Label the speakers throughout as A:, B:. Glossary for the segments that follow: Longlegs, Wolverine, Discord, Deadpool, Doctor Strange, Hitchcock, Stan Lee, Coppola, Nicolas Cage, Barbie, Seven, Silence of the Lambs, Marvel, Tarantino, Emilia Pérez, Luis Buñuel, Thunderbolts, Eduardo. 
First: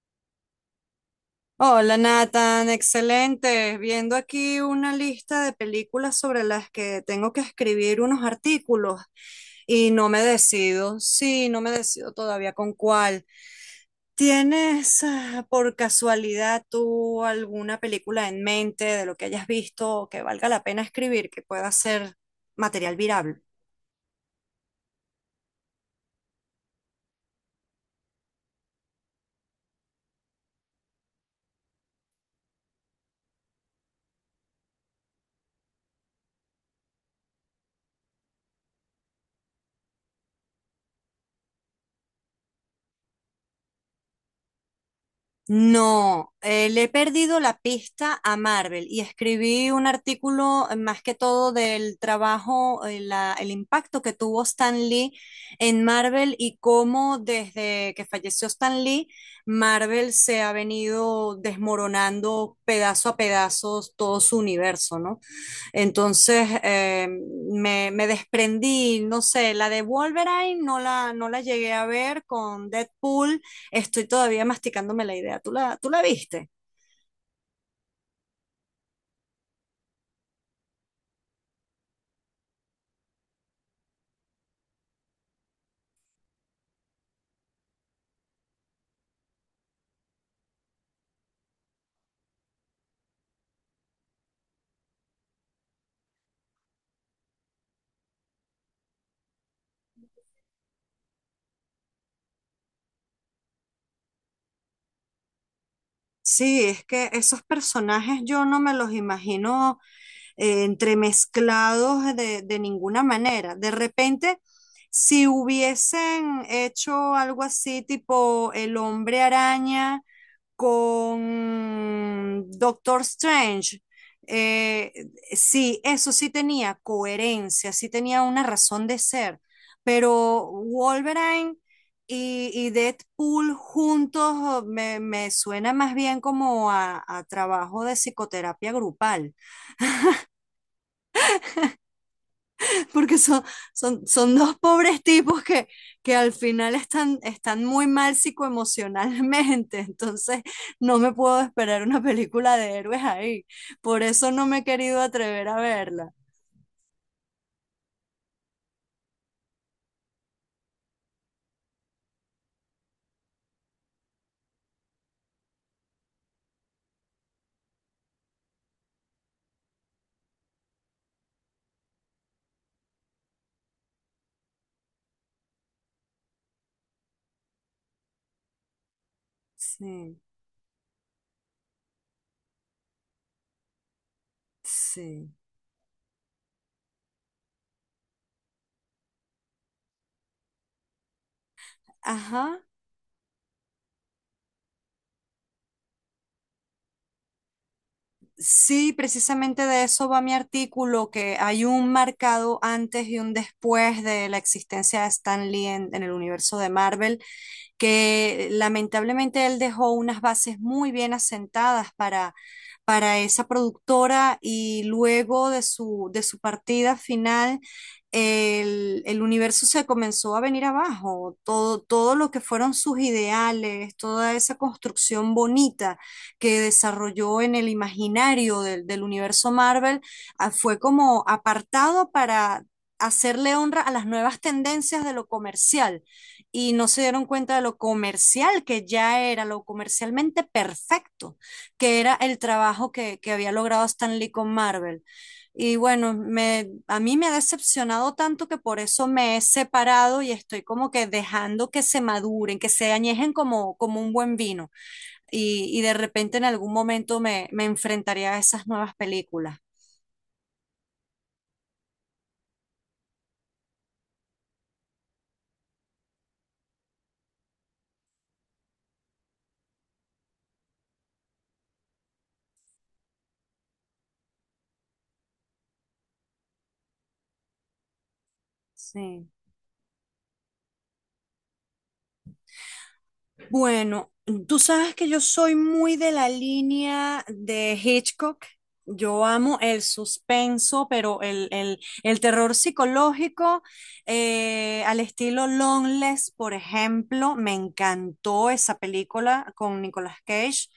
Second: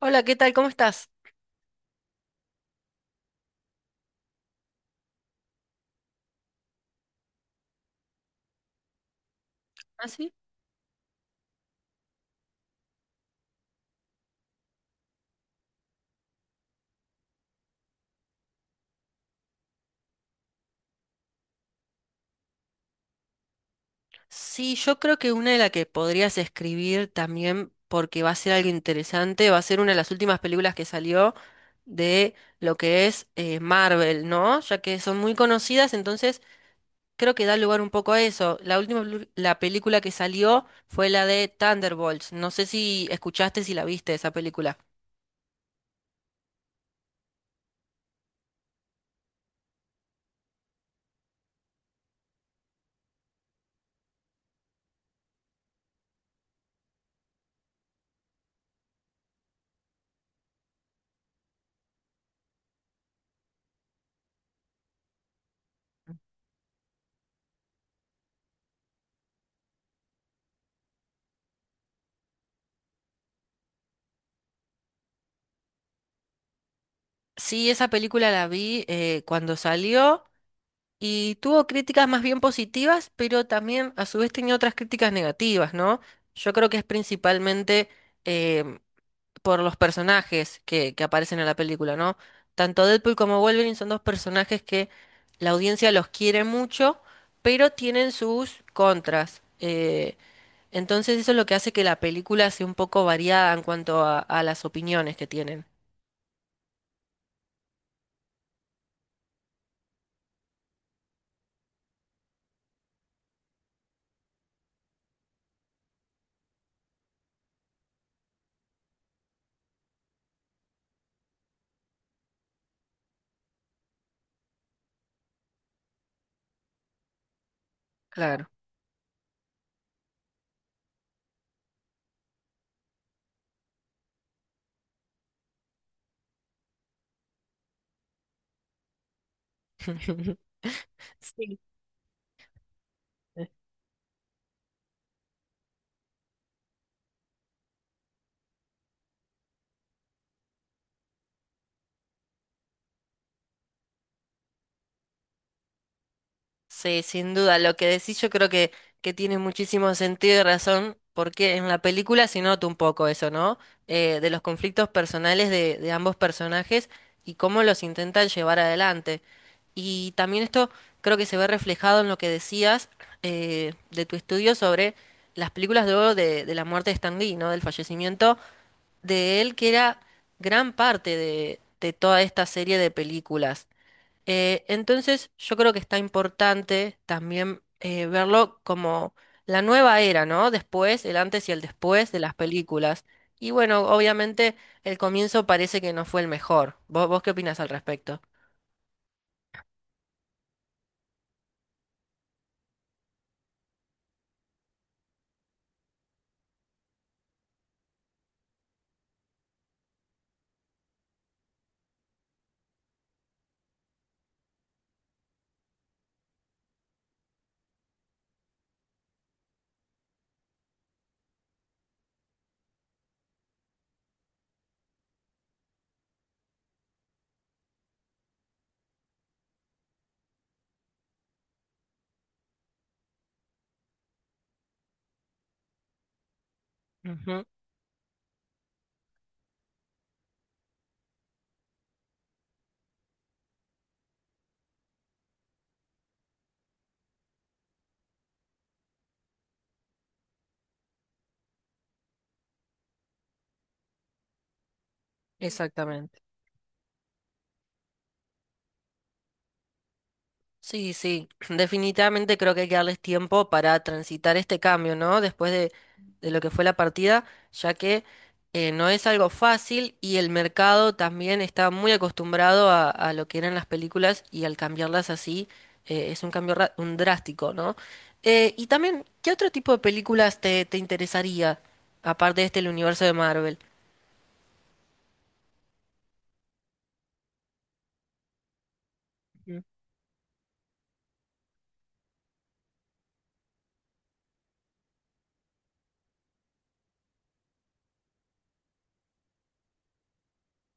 A: Hola, ¿qué tal? ¿Cómo estás?
B: Hola Nathan, excelente. Viendo aquí una lista de películas sobre las que tengo que escribir unos artículos y
A: ¿Ah,
B: no me
A: sí?
B: decido, sí, no me decido todavía con cuál. ¿Tienes por casualidad tú alguna película en mente de lo que hayas visto que valga la pena escribir, que pueda ser material virable?
A: Sí, yo creo que una de las que podrías escribir también, porque va a ser algo interesante, va a ser una de las últimas películas que salió de lo que es Marvel, ¿no? Ya que son muy conocidas, entonces creo que da lugar un poco a eso. La última, la película que salió fue la de Thunderbolts. No sé si escuchaste, si la viste esa película.
B: No, le he perdido la pista a Marvel y escribí un artículo más que todo del trabajo, el impacto que tuvo Stan Lee en Marvel y cómo desde que falleció Stan Lee, Marvel se ha venido desmoronando pedazo a pedazos todo su universo, ¿no? Entonces eh, me desprendí, no sé, la de Wolverine no la llegué a ver con Deadpool, estoy todavía masticándome la idea. Tú la viste?
A: Sí, esa película la vi cuando salió. Y tuvo críticas más bien positivas, pero también a su vez tenía otras críticas negativas, ¿no? Yo creo que es principalmente em, por los personajes que aparecen en la película, ¿no? Tanto Deadpool como Wolverine son dos personajes que la audiencia los quiere mucho, pero tienen sus contras. Entonces eso es lo que hace que la película sea un poco variada en cuanto a las opiniones que tienen.
B: Sí, es que esos personajes yo no me los imagino entremezclados de ninguna manera. De repente, si hubiesen hecho algo así, tipo el hombre araña con Doctor Strange, eh, sí, eso sí tenía coherencia, sí tenía una
A: Claro.
B: razón de ser. Pero Wolverine... Y Deadpool juntos me suena más bien como a trabajo de psicoterapia grupal,
A: Sí.
B: porque son, son dos pobres tipos que al final están, están muy mal psicoemocionalmente, entonces no me puedo esperar una película de héroes ahí, por eso no me he querido atrever a verla.
A: Sí, sin duda. Lo que decís yo creo que tiene muchísimo sentido y razón, porque en la película se nota un poco eso, ¿no? De los conflictos personales de ambos personajes y cómo los intentan llevar adelante. Y también esto creo que se ve reflejado en lo que decías de tu estudio sobre las películas de oro de la muerte de Stan Lee, ¿no? Del fallecimiento de él, que era
B: Sí,
A: gran parte de toda esta serie de películas. Entonces,
B: sí.
A: yo creo que está importante también verlo como la nueva era, ¿no? Después, el antes y el después de las
B: Ajá.
A: películas. Y bueno, obviamente el comienzo parece que no fue el mejor. Vos qué opinas al respecto?
B: Sí, precisamente de eso va mi artículo, que hay un marcado antes y un después de la existencia de Stan Lee en el universo de Marvel, que lamentablemente él dejó unas bases muy bien asentadas para esa productora y luego de su partida final, el universo se comenzó a venir abajo, todo, todo lo que fueron sus ideales, toda esa construcción bonita que desarrolló en el imaginario del, del universo Marvel, fue como apartado para hacerle honra a las nuevas tendencias de lo comercial y no se dieron
A: Ujú.
B: cuenta de lo comercial que ya era, lo comercialmente perfecto, que era el trabajo que había logrado Stan Lee con Marvel. Y bueno, a mí me ha decepcionado tanto que por eso me he separado y estoy como que dejando que se maduren, que se añejen como, como un buen vino y de
A: Exactamente.
B: repente en algún momento me enfrentaría a esas nuevas películas.
A: Sí, sí, definitivamente creo que hay que darles tiempo para transitar este cambio, ¿no? Después de lo que fue la partida, ya que no es algo fácil y el mercado también está muy acostumbrado a lo que eran las películas y al cambiarlas así es un cambio un drástico, ¿no? Y también,
B: Sí.
A: ¿qué otro tipo de películas te interesaría, aparte de este, el universo de Marvel?
B: Bueno, tú sabes que yo soy muy de la línea de Hitchcock. Yo amo
A: Mm.
B: el suspenso, pero el terror psicológico al estilo Longlegs, por ejemplo, me encantó esa película con Nicolas Cage,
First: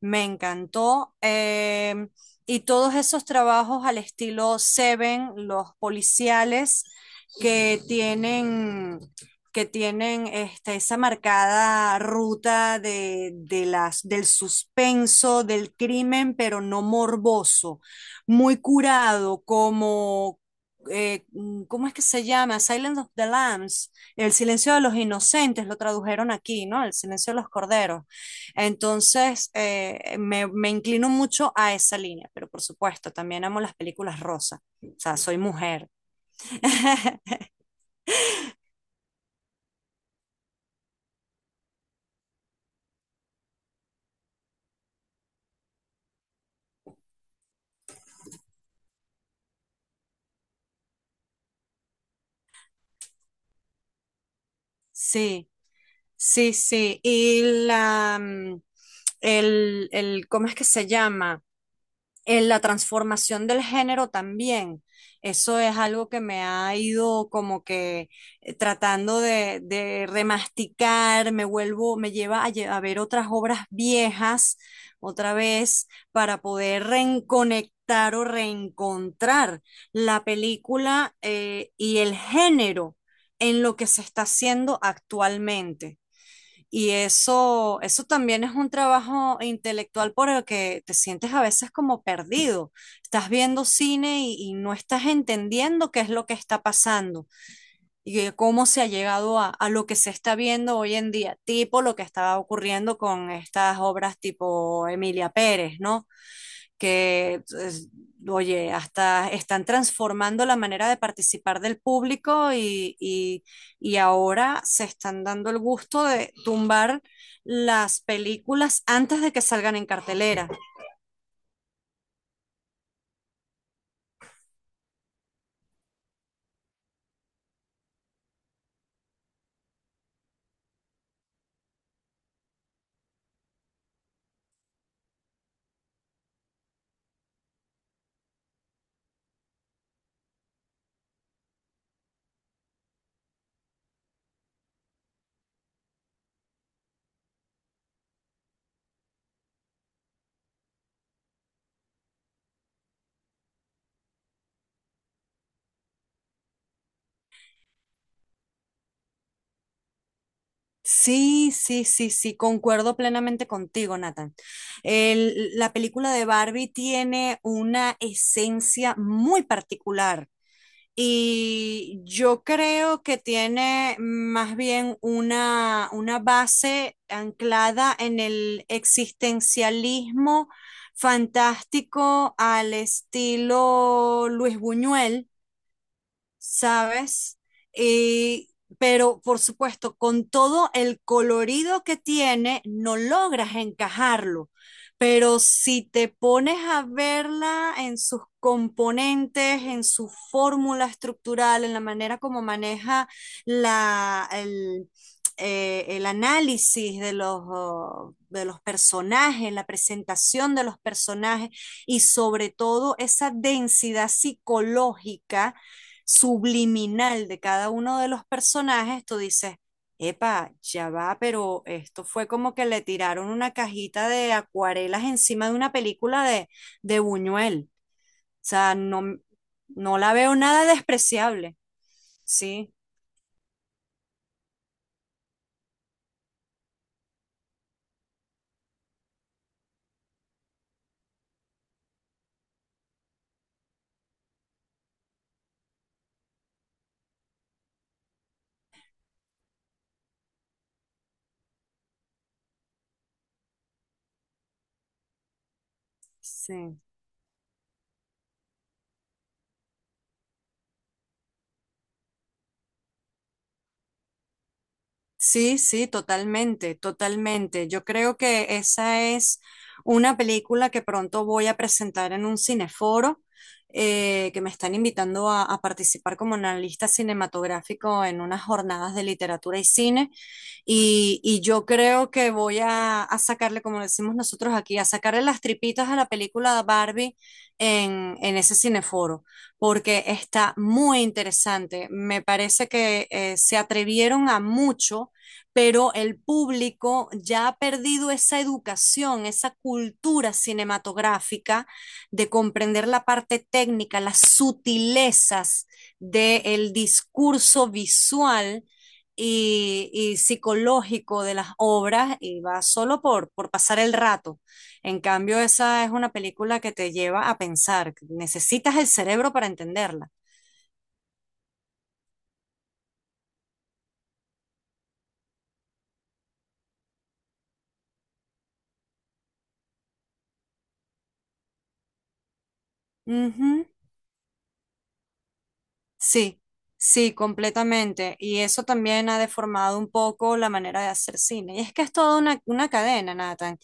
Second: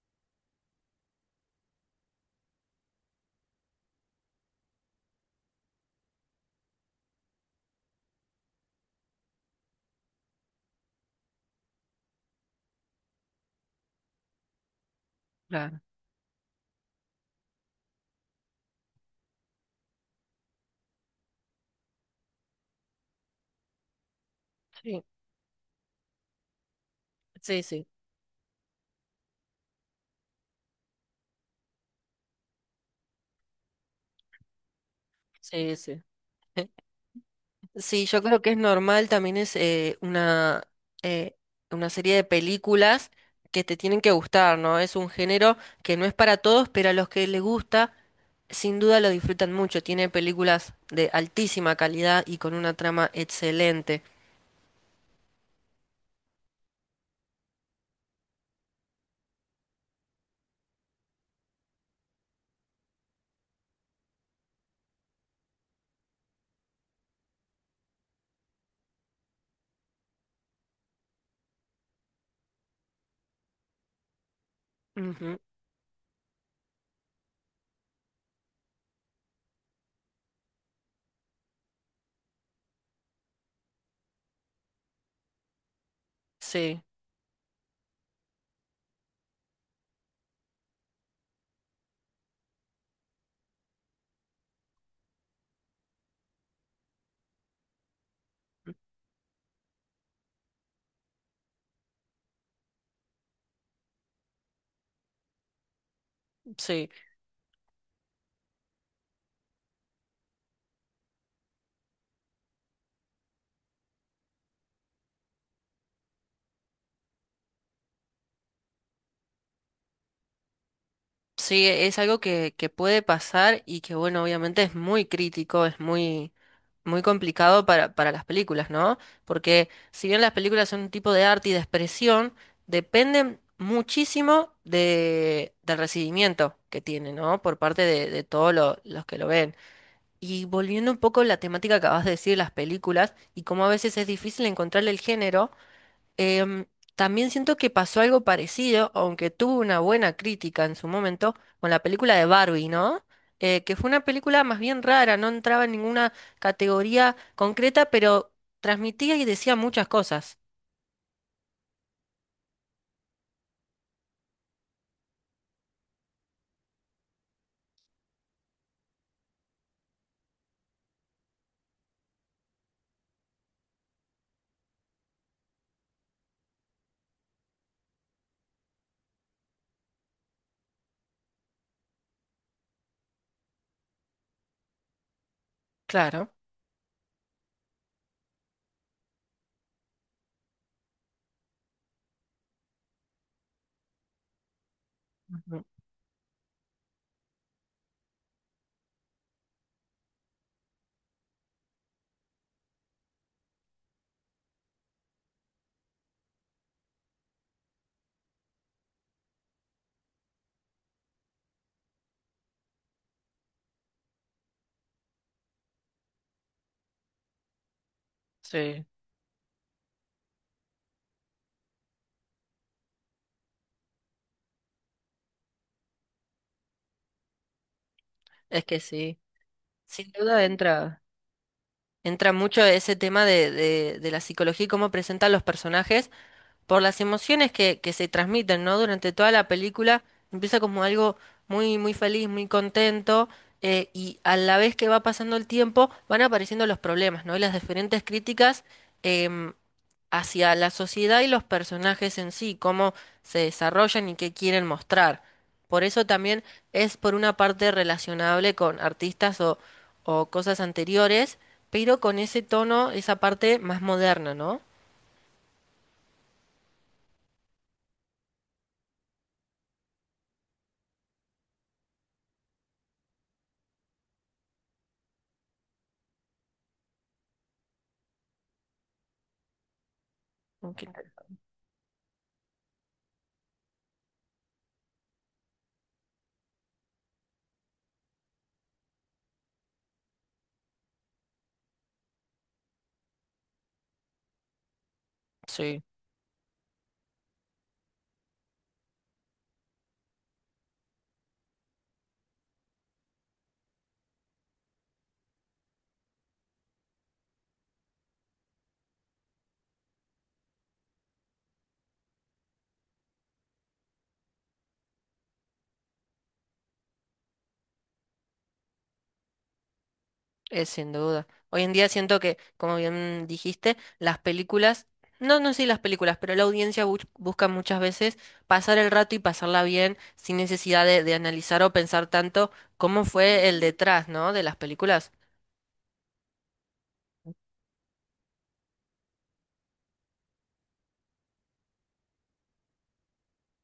B: me encantó. Y todos esos trabajos al estilo Seven, los policiales que tienen que tienen este, esa marcada ruta de las, del suspenso, del
A: Claro.
B: crimen, pero no morboso, muy curado, como, ¿cómo es que se llama? Silence of the Lambs, El silencio de los
A: Sí,
B: inocentes, lo tradujeron aquí, ¿no? El silencio de los
A: sí, sí,
B: corderos. Entonces, me inclino mucho a esa línea, pero por supuesto, también amo las películas rosa, o sea, soy
A: sí,
B: mujer.
A: sí. Sí, yo creo que es normal, también es eh, una serie de películas que te tienen que gustar, ¿no? Es un género que no es para todos, pero a los que les gusta, sin duda lo disfrutan mucho. Tiene películas de altísima calidad y con una trama excelente.
B: Sí, sí, sí. Y la, mm, ¿cómo es que se llama? La transformación del género también. Eso es algo que me ha ido como que tratando de remasticar, me vuelvo, me lleva a, a ver otras obras viejas otra
A: Ujú.
B: vez para poder reconectar o reencontrar la película y el género en lo que se está haciendo actualmente.
A: Sí,
B: Y eso también es un trabajo intelectual por el que te sientes a veces como perdido. Estás viendo cine y no estás entendiendo qué es lo que está pasando y que cómo se ha llegado a lo que se está viendo hoy en día, tipo lo que estaba ocurriendo con estas obras tipo Emilia Pérez, ¿no?
A: sí.
B: que, es- oye, hasta están transformando la manera de participar del público y ahora se están dando el gusto de tumbar las películas antes de que salgan en cartelera.
A: Sí, es algo que puede pasar y que, bueno, obviamente es muy crítico, es muy muy complicado para las películas, ¿no? Porque si bien las películas son un tipo de arte y de expresión, dependen muchísimo del recibimiento que tiene, ¿no? Por parte de todos los que lo ven. Y volviendo un poco a la temática que acabas de decir, las películas, y cómo a veces es difícil encontrarle el género. Em, también siento que pasó algo parecido, aunque tuvo una buena crítica en su momento, con la película de Barbie, ¿no? Que fue una película más bien rara, no entraba en ninguna categoría concreta, pero transmitía y decía muchas cosas.
B: Sí, sí, sí, sí, concuerdo plenamente contigo, Nathan. La película de Barbie tiene una esencia muy particular. Y yo creo que tiene más bien una base anclada en el existencialismo fantástico al estilo Luis Buñuel,
A: Claro.
B: ¿sabes? Y, pero por supuesto, con todo el colorido que tiene, no logras encajarlo. Pero
A: Ujú.
B: si te pones a verla en sus componentes, en su fórmula estructural, en la manera como maneja la, el, el análisis de los personajes, la presentación de los personajes y sobre todo esa densidad psicológica subliminal de cada uno de los
A: Sí,
B: personajes, tú dices, epa, ya va, pero esto fue como que le tiraron una cajita de acuarelas encima de una película de Buñuel. O
A: es
B: sea,
A: que
B: no,
A: sí.
B: no
A: Sin
B: la veo
A: duda
B: nada despreciable.
A: entra mucho
B: Sí,
A: ese tema de la psicología y cómo presentan los personajes por las emociones que se transmiten, ¿no? Durante toda la película empieza como algo muy, muy feliz, muy contento, y a la vez que va pasando el tiempo van apareciendo los problemas, ¿no? Y las diferentes críticas em, hacia la sociedad y los personajes en sí, cómo se desarrollan y qué quieren mostrar. Por eso también
B: sí.
A: es por una parte relacionable con artistas o cosas anteriores, pero con ese tono, esa parte más moderna, ¿no?
B: Sí, sí, totalmente, totalmente. Yo creo que esa es una película que pronto voy a presentar en un cineforo, que me están invitando a participar como analista cinematográfico en unas jornadas de literatura y cine.
A: Ok.
B: Y yo creo que voy a sacarle, como decimos nosotros aquí, a sacarle las tripitas a la película Barbie en ese cineforo, porque está muy interesante. Me parece que se atrevieron a mucho,
A: Sí.
B: pero el público ya ha perdido esa educación, esa cultura cinematográfica de comprender la parte técnica, las sutilezas del discurso visual. Y, y psicológico de las obras y va solo por pasar el rato. En cambio, esa es una película que te lleva a pensar, necesitas el cerebro para entenderla.
A: Es sin duda. Hoy en día siento que, como bien dijiste, las películas, no, no sí las películas, pero la audiencia busca muchas veces pasar el rato y pasarla bien sin necesidad de analizar o pensar tanto cómo
B: Uh
A: fue el
B: -huh.
A: detrás, ¿no? De las películas.
B: Sí, sí, completamente. Y eso también ha deformado un poco la manera de hacer cine. Y es que es toda una cadena, Nathan.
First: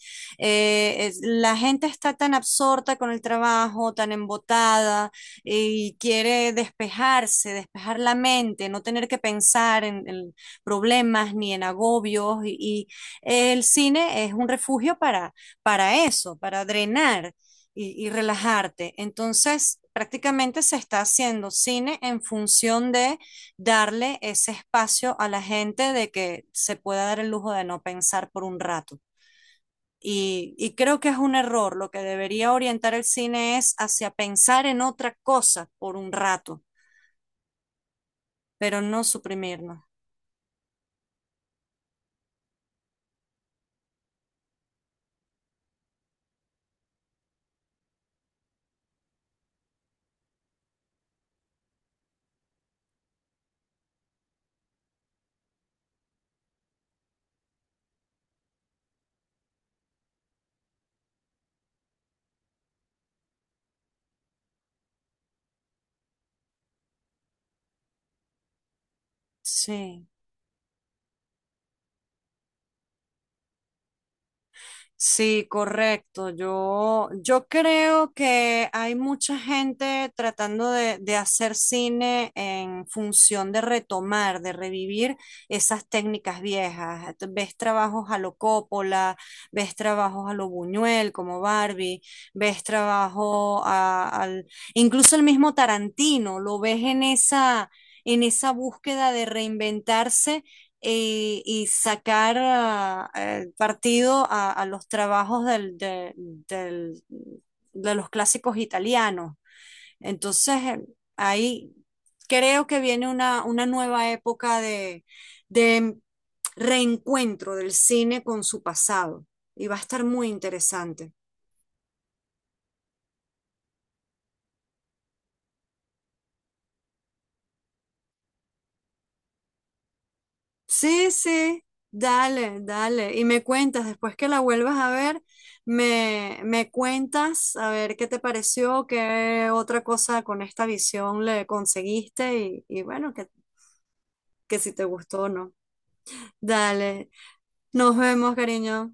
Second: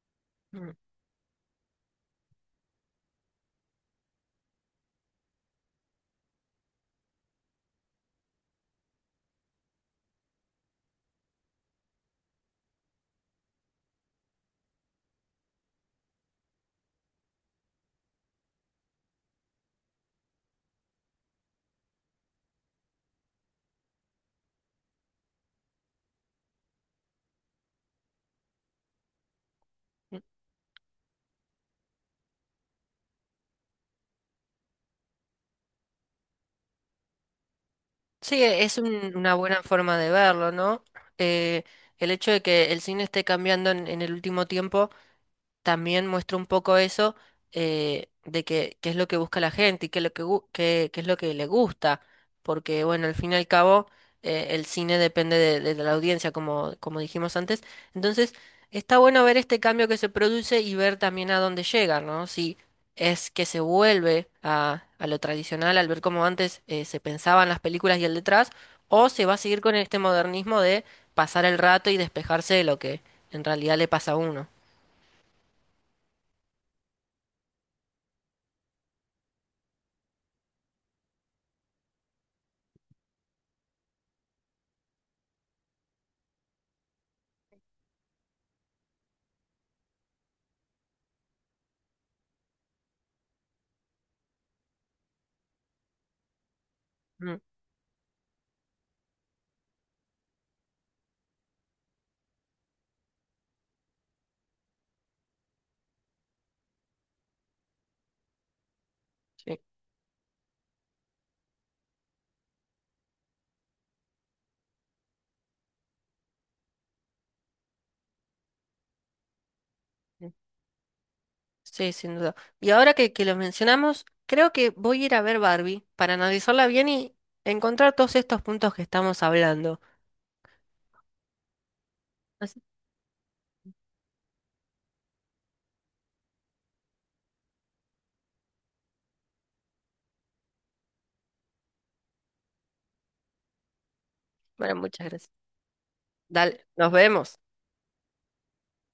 A: Mm.
B: La gente está tan absorta con el trabajo, tan embotada, y quiere despejarse, despejar la mente, no tener que pensar en problemas ni en agobios. Y el cine es un refugio para eso, para drenar y relajarte. Entonces, prácticamente se está haciendo cine en función de darle ese espacio a la gente de que se pueda dar el lujo de no pensar por un rato. Y creo que es un error. Lo que debería orientar el cine es hacia pensar en otra cosa por un rato,
A: Sí, es
B: pero no
A: una buena
B: suprimirnos.
A: forma de verlo, ¿no? Eh, el hecho de que el cine esté cambiando en el último tiempo también muestra un poco eso de que, qué es lo que busca la gente y qué es lo qué es lo que le gusta, porque bueno, al fin y al cabo el cine depende de la audiencia, como, como dijimos antes. Entonces, está bueno ver este cambio que se produce y ver también a dónde llega, ¿no? Si es que se vuelve a lo tradicional al ver cómo antes se pensaban las películas y el detrás, o se va a seguir con este
B: Sí.
A: modernismo de pasar el rato y despejarse de lo que en realidad le pasa a uno.
B: Sí, correcto. Yo creo que hay mucha gente tratando de hacer cine en función de retomar, de revivir esas técnicas viejas. Ves trabajos a lo Coppola, ves trabajos a lo Buñuel como Barbie, ves trabajo incluso el mismo Tarantino, lo ves
A: Mm.
B: en esa búsqueda de reinventarse y sacar partido a los trabajos de los clásicos italianos. Entonces, ahí creo que viene una nueva época de reencuentro del cine con su pasado y va a estar muy interesante.
A: Sí, sin duda. Y ahora que lo mencionamos, creo que voy a ir a ver Barbie para analizarla bien y encontrar todos estos puntos que estamos hablando.
B: Sí, sí, dale,
A: Así-
B: dale. Y me cuentas, después que la vuelvas a ver, me cuentas a ver qué te pareció, qué otra cosa con esta visión le conseguiste y bueno, que si
A: Bueno,
B: te
A: muchas
B: gustó o
A: gracias.
B: no.
A: Dale, nos
B: Dale,
A: vemos.
B: nos vemos, cariño.